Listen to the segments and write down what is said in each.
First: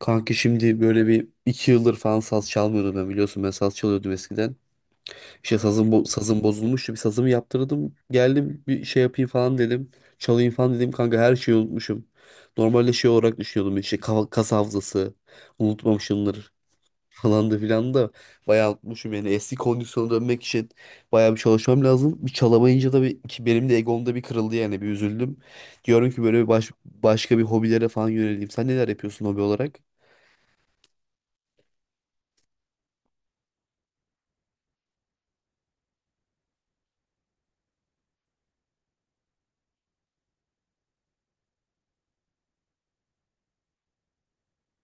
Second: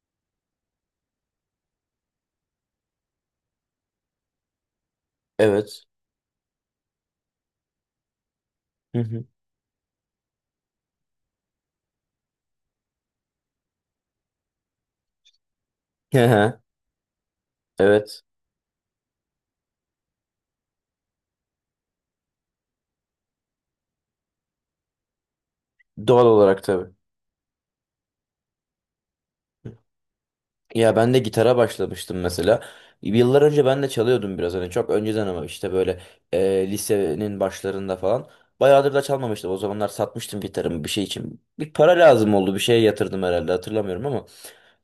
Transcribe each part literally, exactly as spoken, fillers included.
Kanki şimdi böyle bir iki yıldır falan saz çalmıyordum ben, biliyorsun, ben saz çalıyordum eskiden. İşte Evet. sazım, bo- sazım bozulmuştu, bir sazımı yaptırdım, geldim bir Hı şey hı. yapayım falan dedim. Çalayım falan dedim kanka, her şeyi unutmuşum. Normalde şey olarak düşünüyordum, işte kafa- kas hafızası Hı unutmamışımdır hı. falan da filan da, Evet. bayağı unutmuşum yani. Eski kondisyona dönmek için bayağı bir çalışmam lazım. Bir çalamayınca da bir, ki benim de egomda bir kırıldı yani, bir üzüldüm. Diyorum ki Doğal böyle bir olarak baş, tabii. başka bir hobilere falan yöneleyim. Sen neler yapıyorsun hobi olarak? Ya ben de gitara başlamıştım mesela. Yıllar önce ben de çalıyordum biraz hani çok önceden ama işte böyle e, lisenin başlarında falan. Bayağıdır da çalmamıştım. O zamanlar satmıştım gitarımı bir şey için. Bir para lazım oldu. Bir şeye yatırdım herhalde hatırlamıyorum ama.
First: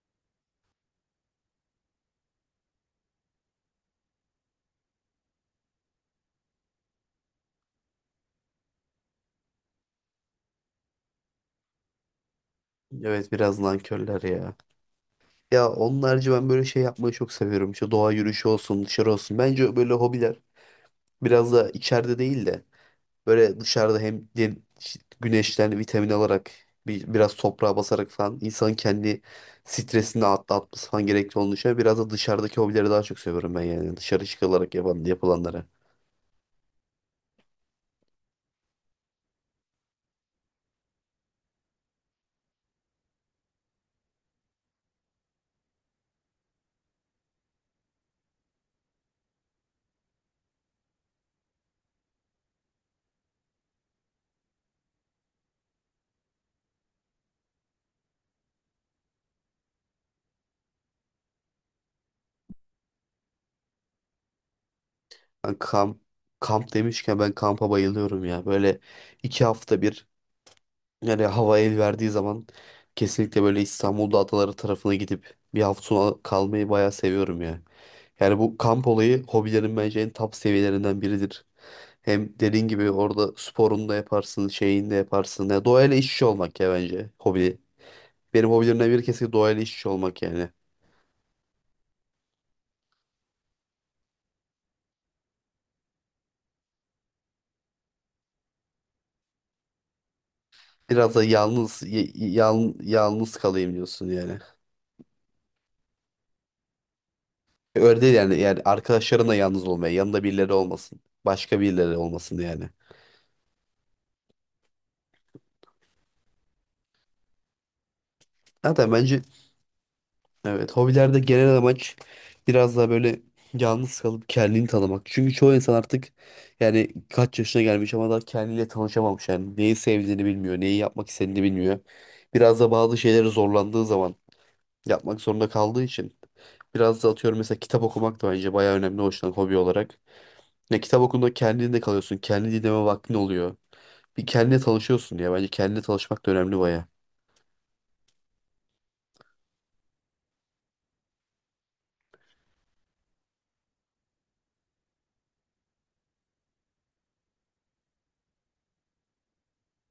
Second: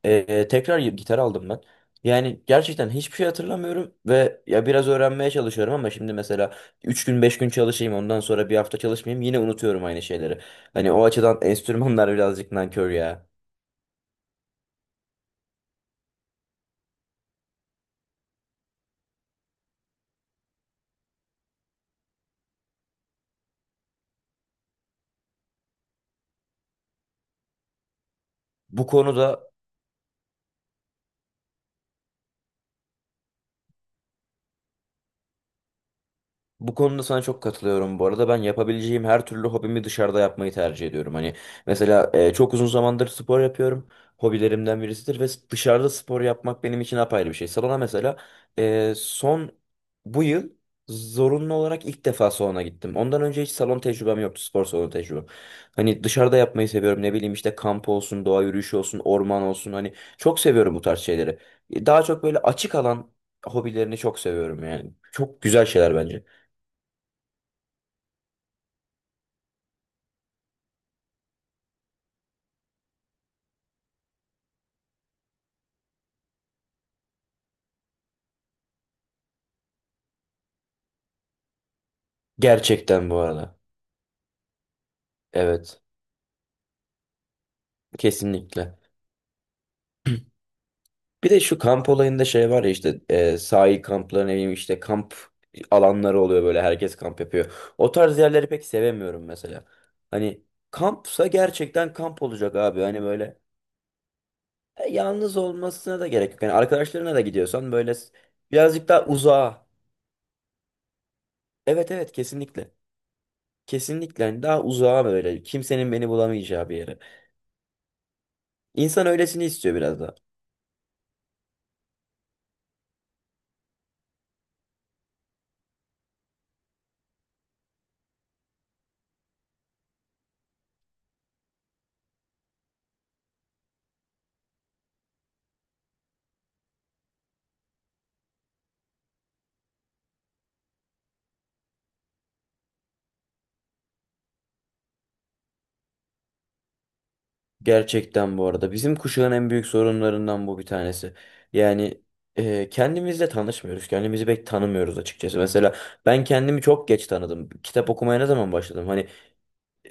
Ee, tekrar gitar aldım ben. Yani gerçekten hiçbir şey hatırlamıyorum ve ya biraz öğrenmeye çalışıyorum ama şimdi mesela üç gün beş gün çalışayım ondan sonra bir hafta çalışmayayım yine unutuyorum aynı şeyleri. Hani o açıdan enstrümanlar birazcık nankör ya. Evet, biraz nankörler ya. Ya onun harici ben böyle şey yapmayı çok seviyorum. İşte doğa yürüyüşü olsun, dışarı olsun. Bence böyle hobiler biraz da içeride değil de böyle dışarıda, hem de- işte güneşten vitamin alarak, bir, biraz toprağa basarak falan insanın Bu kendi konuda stresini atlatması falan gerekli olduğunu düşünüyorum. Biraz da dışarıdaki hobileri daha çok seviyorum ben yani. Dışarı çıkılarak yapan, yapılanlara. Bu konuda sana çok katılıyorum. Bu arada ben yapabileceğim her türlü hobimi dışarıda yapmayı tercih ediyorum. Hani mesela e, çok uzun zamandır spor yapıyorum. Hobilerimden birisidir ve dışarıda spor yapmak benim için apayrı bir şey. Salona mesela e, son bu yıl zorunlu olarak ilk defa salona gittim. Ondan önce hiç salon tecrübem yoktu, spor salonu tecrübem. Hani dışarıda yapmayı seviyorum. Ne bileyim işte kamp olsun, doğa yürüyüşü olsun, orman olsun. Hani çok seviyorum bu tarz şeyleri. E, Daha çok böyle açık alan hobilerini çok seviyorum yani. Çok Ben güzel şeyler kamp, bence. kamp demişken ben kampa bayılıyorum ya. Böyle iki hafta bir, yani hava el verdiği zaman kesinlikle böyle İstanbul'da adaları tarafına gidip bir hafta sonu kalmayı bayağı seviyorum ya. Yani bu kamp olayı hobilerin bence en top seviyelerinden biridir. Hem dediğin gibi Gerçekten bu orada arada. sporunu da yaparsın, şeyini de yaparsın. Ya Evet. doğayla iç içe olmak ya bence hobi. Benim Kesinlikle. hobilerimden biri kesinlikle doğayla iç içe olmak yani. Bir de şu kamp olayında şey var ya işte e, sahil kampları ne bileyim işte kamp alanları oluyor böyle herkes kamp yapıyor. O tarz yerleri pek sevemiyorum mesela. Hani Biraz da kampsa yalnız gerçekten y- kamp olacak yal- abi. Hani yalnız böyle kalayım diyorsun yani. e, yalnız olmasına da gerek yok. Yani arkadaşlarına da gidiyorsan böyle Öyle değil s- yani. Yani birazcık daha arkadaşlarınla uzağa. yalnız olmaya, yanında birileri olmasın. Başka Evet birileri evet olmasın yani. kesinlikle. Kesinlikle hani daha uzağa böyle kimsenin beni bulamayacağı bir yere. Zaten İnsan bence, öylesini istiyor biraz da. evet, hobilerde genel amaç biraz daha böyle yalnız kalıp kendini tanımak. Çünkü çoğu insan artık, yani kaç yaşına gelmiş ama daha kendiyle tanışamamış. Yani neyi sevdiğini bilmiyor, neyi yapmak istediğini bilmiyor. Biraz da bazı şeyleri zorlandığı zaman yapmak zorunda kaldığı için, biraz da atıyorum mesela kitap okumak da bence bayağı önemli hoşlan yüzden hobi olarak. Ya kitap okunduğunda kendinde kalıyorsun, kendi dinleme vaktin oluyor. Bir kendine tanışıyorsun ya, bence kendine tanışmak da önemli bayağı. Gerçekten bu arada bizim kuşağın en büyük sorunlarından bu bir tanesi. Yani e, kendimizle tanışmıyoruz. Kendimizi pek tanımıyoruz açıkçası. Mesela ben kendimi çok geç tanıdım. Kitap okumaya ne zaman başladım? Hani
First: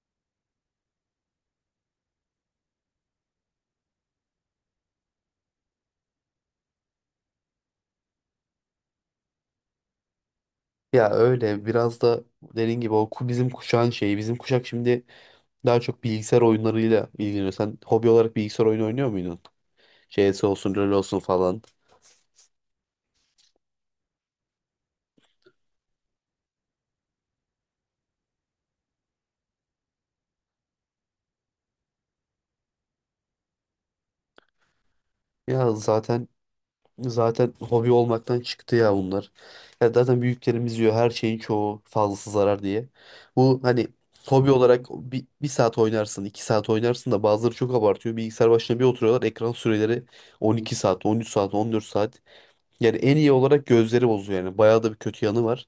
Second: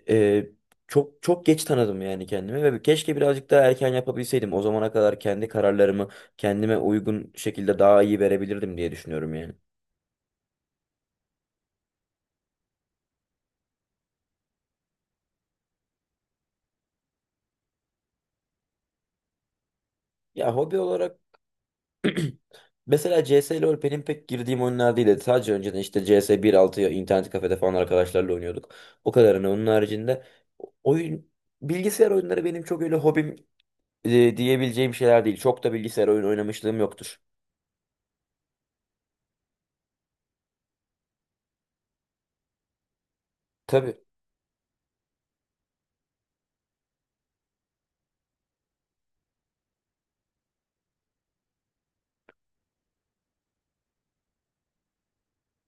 e, çok çok geç tanıdım yani kendimi ve keşke birazcık daha erken yapabilseydim. O zamana kadar kendi kararlarımı kendime uygun şekilde daha iyi verebilirdim diye düşünüyorum yani. Ya öyle, biraz da dediğin gibi o ku- bizim kuşağın şeyi, bizim kuşak şimdi daha çok bilgisayar oyunlarıyla ilgileniyorsun. Sen hobi olarak bilgisayar oyunu oynuyor muydun? C S Ya olsun, hobi LoL olarak olsun falan. Mesela C S LoL benim pek girdiğim oyunlar değildi. Sadece önceden işte C S bir nokta altıya internet kafede falan arkadaşlarla oynuyorduk. O kadarını. Onun haricinde oyun bilgisayar oyunları benim çok öyle hobim e, diyebileceğim şeyler değil. Çok Ya da bilgisayar oyun zaten oynamışlığım yoktur. zaten hobi olmaktan çıktı ya bunlar. Ya zaten büyüklerimiz diyor her şeyin çoğu fazlası zarar diye. Bu hani Tabii. hobi olarak bir, bir saat oynarsın, iki saat oynarsın da bazıları çok abartıyor. Bilgisayar başına bir oturuyorlar. Ekran süreleri 12 saat, 13 saat, 14 saat. Yani en iyi olarak gözleri bozuyor yani. Bayağı da bir kötü yanı var.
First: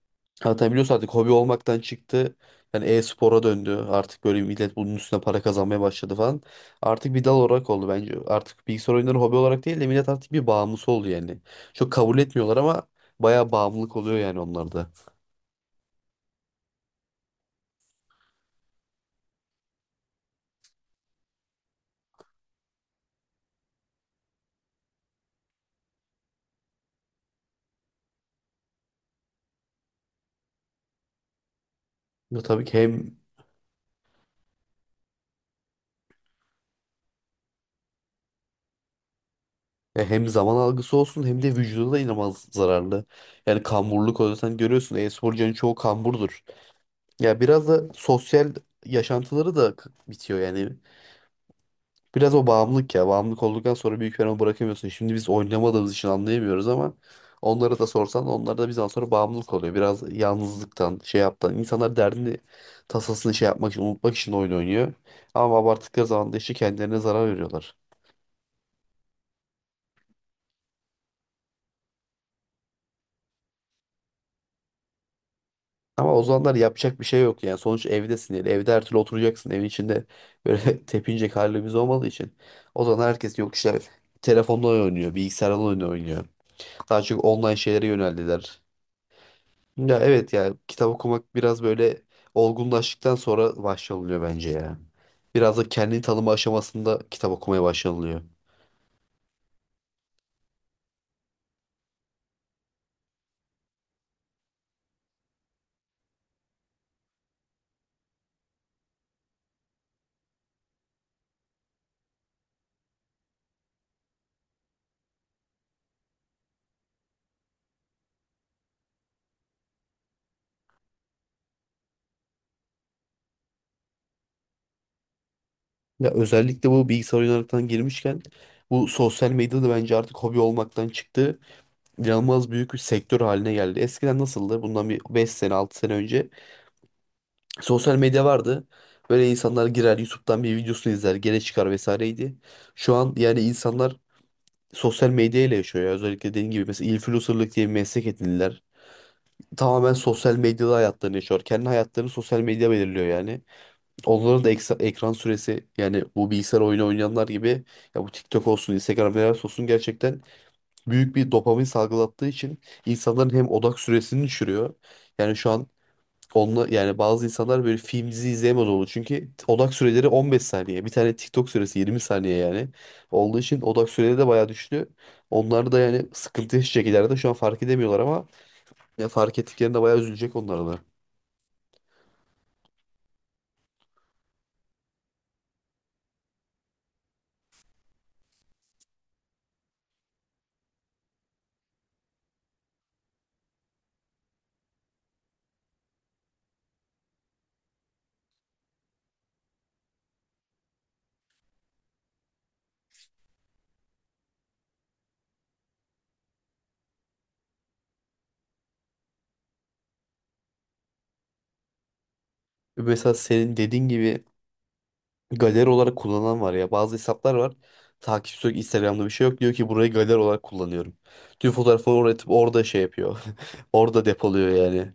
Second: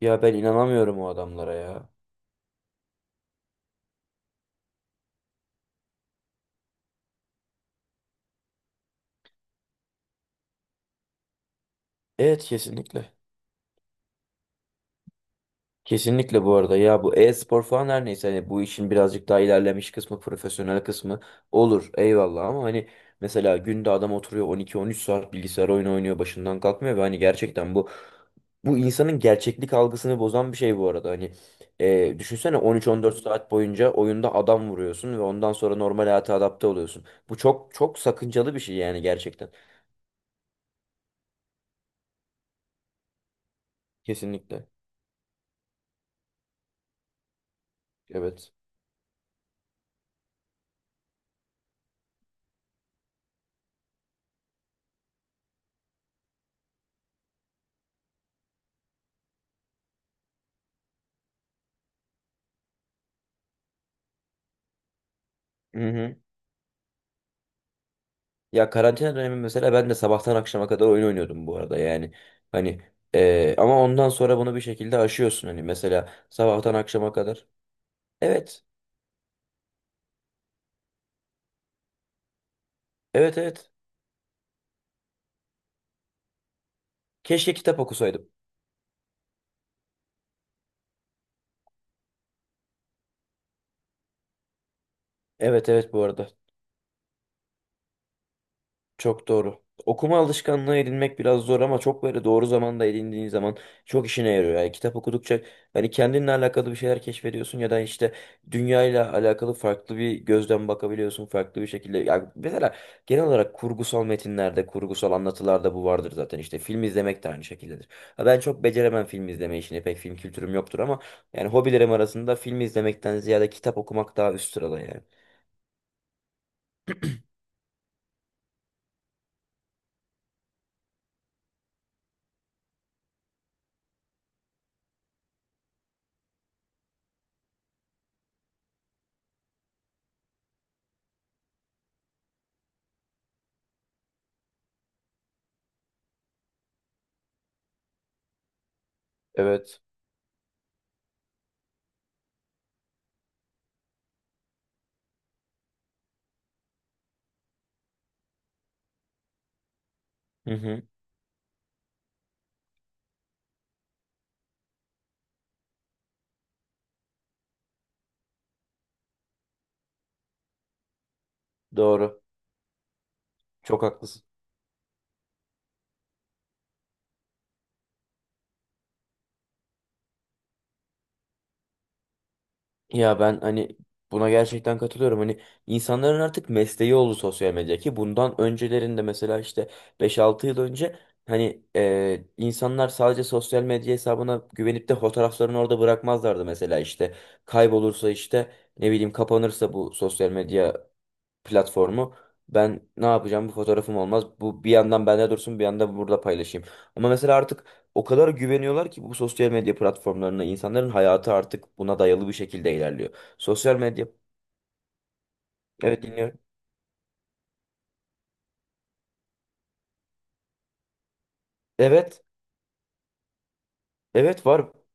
Ya ben Hatta biliyorsun inanamıyorum o artık hobi adamlara olmaktan ya. çıktı. Yani e-spora döndü. Artık böyle millet bunun üstüne para kazanmaya başladı falan. Artık bir dal olarak oldu bence. Artık bilgisayar oyunları hobi olarak değil de millet artık bir bağımlısı oldu yani. Çok kabul Evet etmiyorlar ama kesinlikle. bayağı bağımlılık oluyor yani onlarda. Kesinlikle bu arada ya bu e-spor falan her neyse hani bu işin birazcık daha ilerlemiş kısmı profesyonel kısmı olur eyvallah ama hani mesela günde adam oturuyor on iki on üç saat bilgisayar oyunu oynuyor başından kalkmıyor ve hani gerçekten bu bu insanın gerçeklik algısını bozan bir şey bu arada hani e, Bu düşünsene tabii ki hem on üç on dört saat boyunca oyunda adam vuruyorsun ve ondan sonra normal hayata adapte oluyorsun bu çok çok sakıncalı bir şey yani gerçekten e, hem zaman algısı olsun, hem de vücuda da inanılmaz zararlı. Yani kamburluk oluyor. Sen kesinlikle görüyorsun, e-sporcuların çoğu kamburdur. Ya biraz da sosyal evet. yaşantıları da k- bitiyor yani. Biraz o bağımlılık ya. Bağımlılık olduktan sonra büyük ihtimalle bırakamıyorsun. Şimdi biz oynamadığımız için anlayamıyoruz ama onlara da sorsan onlar da bizden sonra bağımlılık oluyor. Biraz yalnızlıktan, şey yaptan. İnsanlar derdini, tasasını şey yapmak için, unutmak için oyun oynuyor. Ama abarttıkları Mhm. zaman da işte kendilerine zarar veriyorlar. Ya karantina dönemi mesela ben de sabahtan akşama kadar oyun oynuyordum bu arada yani. Hani eee, ama ondan sonra bunu bir şekilde aşıyorsun hani mesela Ama o zamanlar sabahtan yapacak bir akşama şey yok kadar. yani. Sonuç evdesin yani. Evet. Evde her türlü oturacaksın. Evin içinde böyle tepinecek halimiz olmadığı için. O zaman herkes Evet yok evet. işte telefonla oynuyor, bilgisayarla oynuyor. Daha çok Keşke online kitap şeylere okusaydım. yöneldiler. Ya evet, ya kitap okumak biraz böyle olgunlaştıktan sonra başlanılıyor bence ya. Biraz da Evet evet kendini bu arada. tanıma aşamasında kitap okumaya başlanılıyor. Çok doğru. Okuma alışkanlığı edinmek biraz zor ama çok böyle doğru zamanda edindiğin zaman çok işine yarıyor. Yani kitap okudukça hani kendinle alakalı bir şeyler keşfediyorsun ya da işte dünyayla alakalı farklı bir gözden bakabiliyorsun farklı bir şekilde. Yani mesela genel olarak kurgusal metinlerde, kurgusal anlatılarda bu vardır zaten. İşte film izlemek de aynı şekildedir. Ha, ben çok beceremem film izleme işini. Pek film kültürüm yoktur ama yani hobilerim arasında film izlemekten ziyade kitap okumak daha üst sırada yani. Ya özellikle bu bilgisayar oyunlarından girmişken bu sosyal medya da bence artık hobi olmaktan çıktı. İnanılmaz büyük bir sektör haline geldi. Eskiden nasıldı? Bundan bir beş sene altı sene önce sosyal medya vardı. Böyle insanlar girer, YouTube'dan bir videosunu izler, gene çıkar vesaireydi. Şu an yani insanlar sosyal medya ile yaşıyor ya. Özellikle dediğim gibi mesela influencerlık diye bir meslek edindiler. Evet. Tamamen sosyal medyada hayatlarını yaşıyor. Kendi hayatlarını sosyal medya belirliyor yani. Onların da eksa- ekran süresi yani, bu bilgisayar oyunu oynayanlar gibi ya, bu TikTok olsun, Instagram Reels olsun gerçekten Hı hı, büyük bir dopamin salgılattığı için insanların hem odak süresini düşürüyor. Yani şu an onunla, yani bazı insanlar böyle film dizi izleyemez oldu. Çünkü odak süreleri on beş saniye. Bir tane TikTok süresi yirmi doğru. saniye yani. Olduğu için Çok odak süreleri haklısın. de bayağı düştü. Onlar da yani sıkıntı yaşayacak ileride. Şu an fark edemiyorlar ama ya fark ettiklerinde bayağı üzülecek onlara da. Ya ben hani buna gerçekten katılıyorum. Hani insanların artık mesleği oldu sosyal medya ki bundan öncelerinde mesela işte beş altı yıl önce hani e, insanlar sadece sosyal medya hesabına güvenip de fotoğraflarını orada bırakmazlardı mesela işte kaybolursa işte ne bileyim kapanırsa bu sosyal medya platformu. Ben ne yapacağım? Bu fotoğrafım olmaz. Bu bir yandan bende dursun, bir yandan burada paylaşayım. Ama mesela artık o kadar güveniyorlar ki bu sosyal medya platformlarına insanların hayatı artık buna dayalı bir şekilde ilerliyor. Mesela senin Sosyal dediğin medya. gibi, galeri olarak Evet dinliyorum. kullanan var ya. Bazı hesaplar var. Takipçisi yok, Instagram'da bir şey yok. Diyor ki burayı galeri olarak kullanıyorum. Tüm fotoğrafları oraya Evet. atıp orada şey yapıyor. Orada Evet depoluyor var. yani.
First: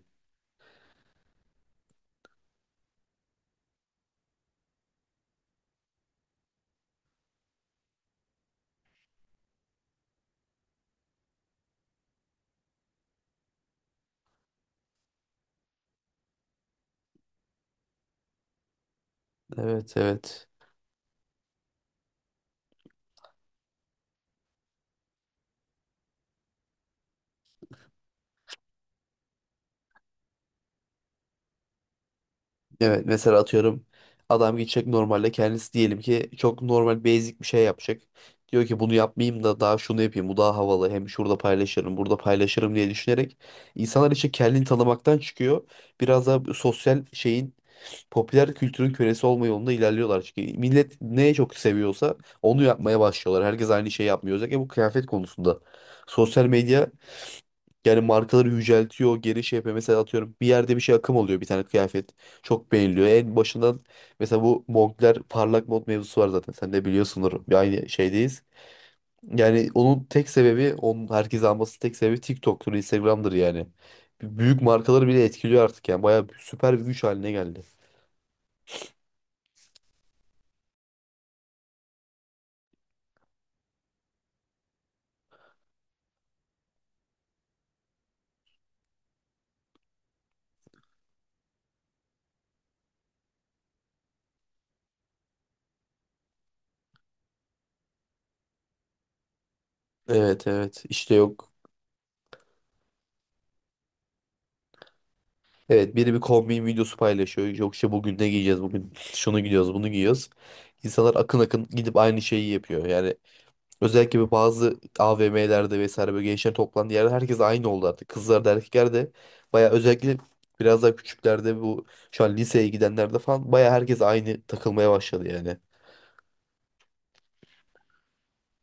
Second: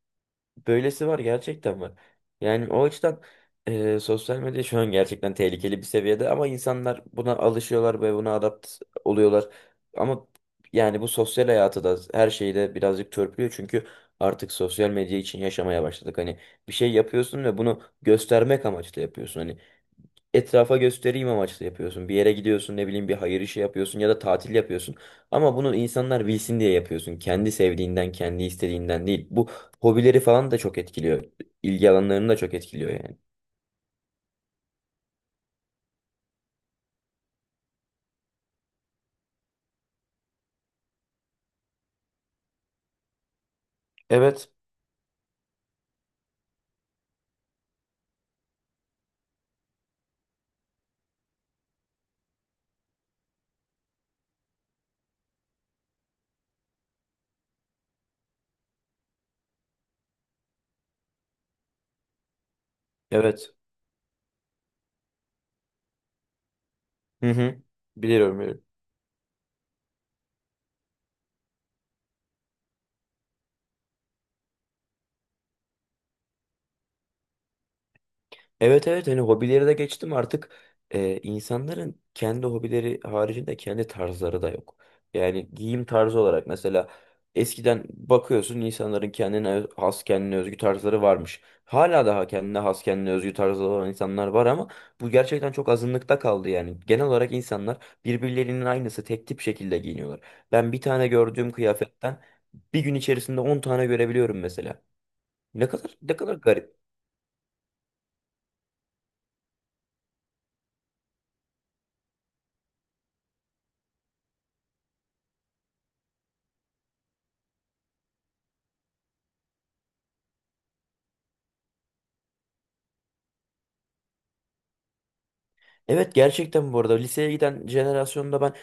Böylesi var gerçekten var. Yani o açıdan e, sosyal medya şu an gerçekten tehlikeli bir seviyede ama insanlar buna alışıyorlar ve buna adapt oluyorlar. Ama yani bu sosyal hayatı da her şeyi de birazcık törpülüyor çünkü artık sosyal medya için yaşamaya başladık. Hani bir şey yapıyorsun ve bunu göstermek amaçlı yapıyorsun. Hani Evet, evet. etrafa göstereyim amaçlı yapıyorsun. Bir yere gidiyorsun, ne bileyim bir hayır işi yapıyorsun ya da tatil yapıyorsun. Ama bunu insanlar bilsin diye yapıyorsun. Kendi sevdiğinden, kendi istediğinden değil. Bu hobileri falan da çok etkiliyor. İlgi alanlarını da çok etkiliyor Evet, yani. mesela atıyorum adam gidecek, normalde kendisi diyelim ki çok normal basic bir şey yapacak. Diyor ki bunu yapmayayım da daha şunu yapayım, bu daha havalı, hem şurada paylaşırım burada paylaşırım diye düşünerek insanlar için Evet, kendini tanımaktan çıkıyor. Biraz daha sosyal şeyin, popüler kültürün kölesi olma yolunda ilerliyorlar. Çünkü millet neye çok seviyorsa onu yapmaya başlıyorlar. Herkes aynı şeyi yapmıyor. Özellikle bu kıyafet konusunda. Sosyal medya yani markaları yüceltiyor, geri şey yapıyor. Mesela atıyorum bir yerde bir şey akım oluyor, bir tane kıyafet. Çok beğeniliyor. En evet. başından mesela bu Moncler parlak mod mevzusu var zaten. Sen de Hı biliyorsundur. Bir hı. aynı Biliyorum, şeydeyiz. biliyorum. Yani onun tek sebebi, onun herkes alması tek sebebi TikTok'tur, Instagram'dır yani. Büyük markaları bile etkiliyor artık yani. Bayağı süper bir güç haline geldi. Evet evet hani hobileri de geçtim artık e, insanların kendi hobileri haricinde kendi tarzları da yok. Yani giyim tarzı olarak mesela eskiden bakıyorsun insanların kendine öz- has kendine özgü tarzları varmış. Hala daha kendine has kendine özgü tarzları olan insanlar var ama bu gerçekten çok azınlıkta kaldı yani. Genel olarak insanlar birbirlerinin aynısı tek tip şekilde giyiniyorlar. Evet Ben bir evet tane işte, yok. gördüğüm kıyafetten bir gün içerisinde on tane görebiliyorum mesela. Ne kadar Evet, biri ne bir kadar kombin garip. videosu paylaşıyor. Yok işte bugün ne giyeceğiz, bugün şunu giyiyoruz, bunu giyiyoruz. İnsanlar akın akın gidip aynı şeyi yapıyor. Yani özellikle bir bazı A V M'lerde vesaire, böyle gençler toplandığı yerde herkes aynı oldu artık. Kızlar da erkekler de baya, özellikle biraz daha küçüklerde, bu şu an liseye gidenlerde falan, baya herkes aynı takılmaya başladı yani. Evet gerçekten bu arada liseye giden jenerasyonda ben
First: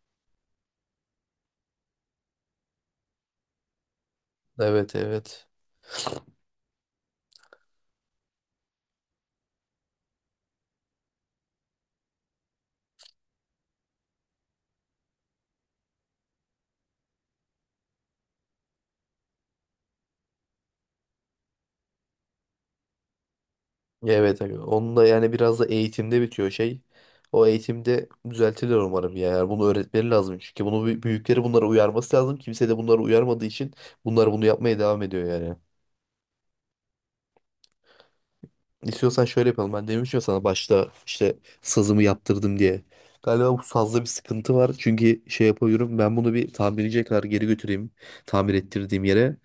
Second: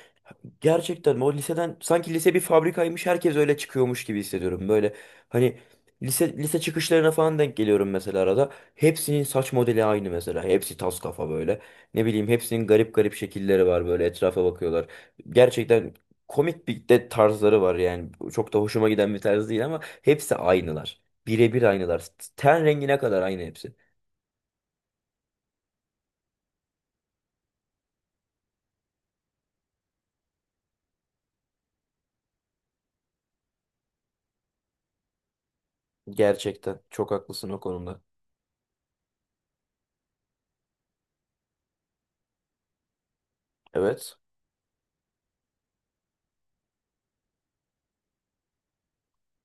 gerçekten o liseden sanki lise bir fabrikaymış herkes öyle çıkıyormuş gibi hissediyorum. Böyle Evet evet. hani lise lise çıkışlarına falan denk geliyorum mesela arada. Hepsinin saç modeli aynı mesela. Hepsi tas kafa böyle. Ne bileyim hepsinin garip garip şekilleri var böyle etrafa bakıyorlar. Gerçekten komik bir de tarzları var yani. Çok da hoşuma giden bir tarz değil ama hepsi aynılar. Birebir aynılar. Ten rengine kadar aynı hepsi. Evet abi. Onun da yani biraz da eğitimde bitiyor şey. O eğitimde düzeltilir umarım ya. Yani bunu öğretmeleri lazım, çünkü bunu büy- büyükleri bunlara uyarması lazım. Kimse de bunları uyarmadığı için bunlar bunu yapmaya devam ediyor yani. Gerçekten çok haklısın o konuda. İstiyorsan şöyle yapalım. Ben demiştim ya sana başta, işte sazımı yaptırdım diye. Galiba bu sazda bir Evet. sıkıntı var. Çünkü şey yapıyorum. Ben bunu bir tamirciye kadar geri götüreyim. Tamir ettirdiğim yere.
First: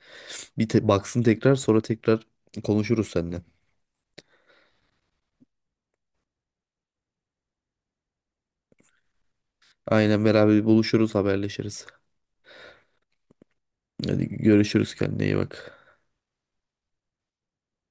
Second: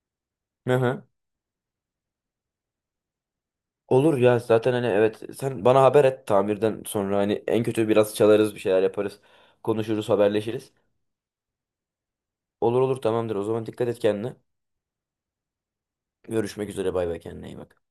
Bir Hı te- hı. baksın, tekrar sonra tekrar konuşuruz seninle. Olur ya zaten hani evet sen bana haber et tamirden sonra hani en kötü biraz çalarız bir şeyler yaparız. Konuşuruz Aynen, beraber haberleşiriz. buluşuruz, haberleşiriz. Olur olur tamamdır o zaman dikkat et Hadi kendine. görüşürüz, kendine iyi bak. Görüşmek üzere bay bay kendine iyi bak.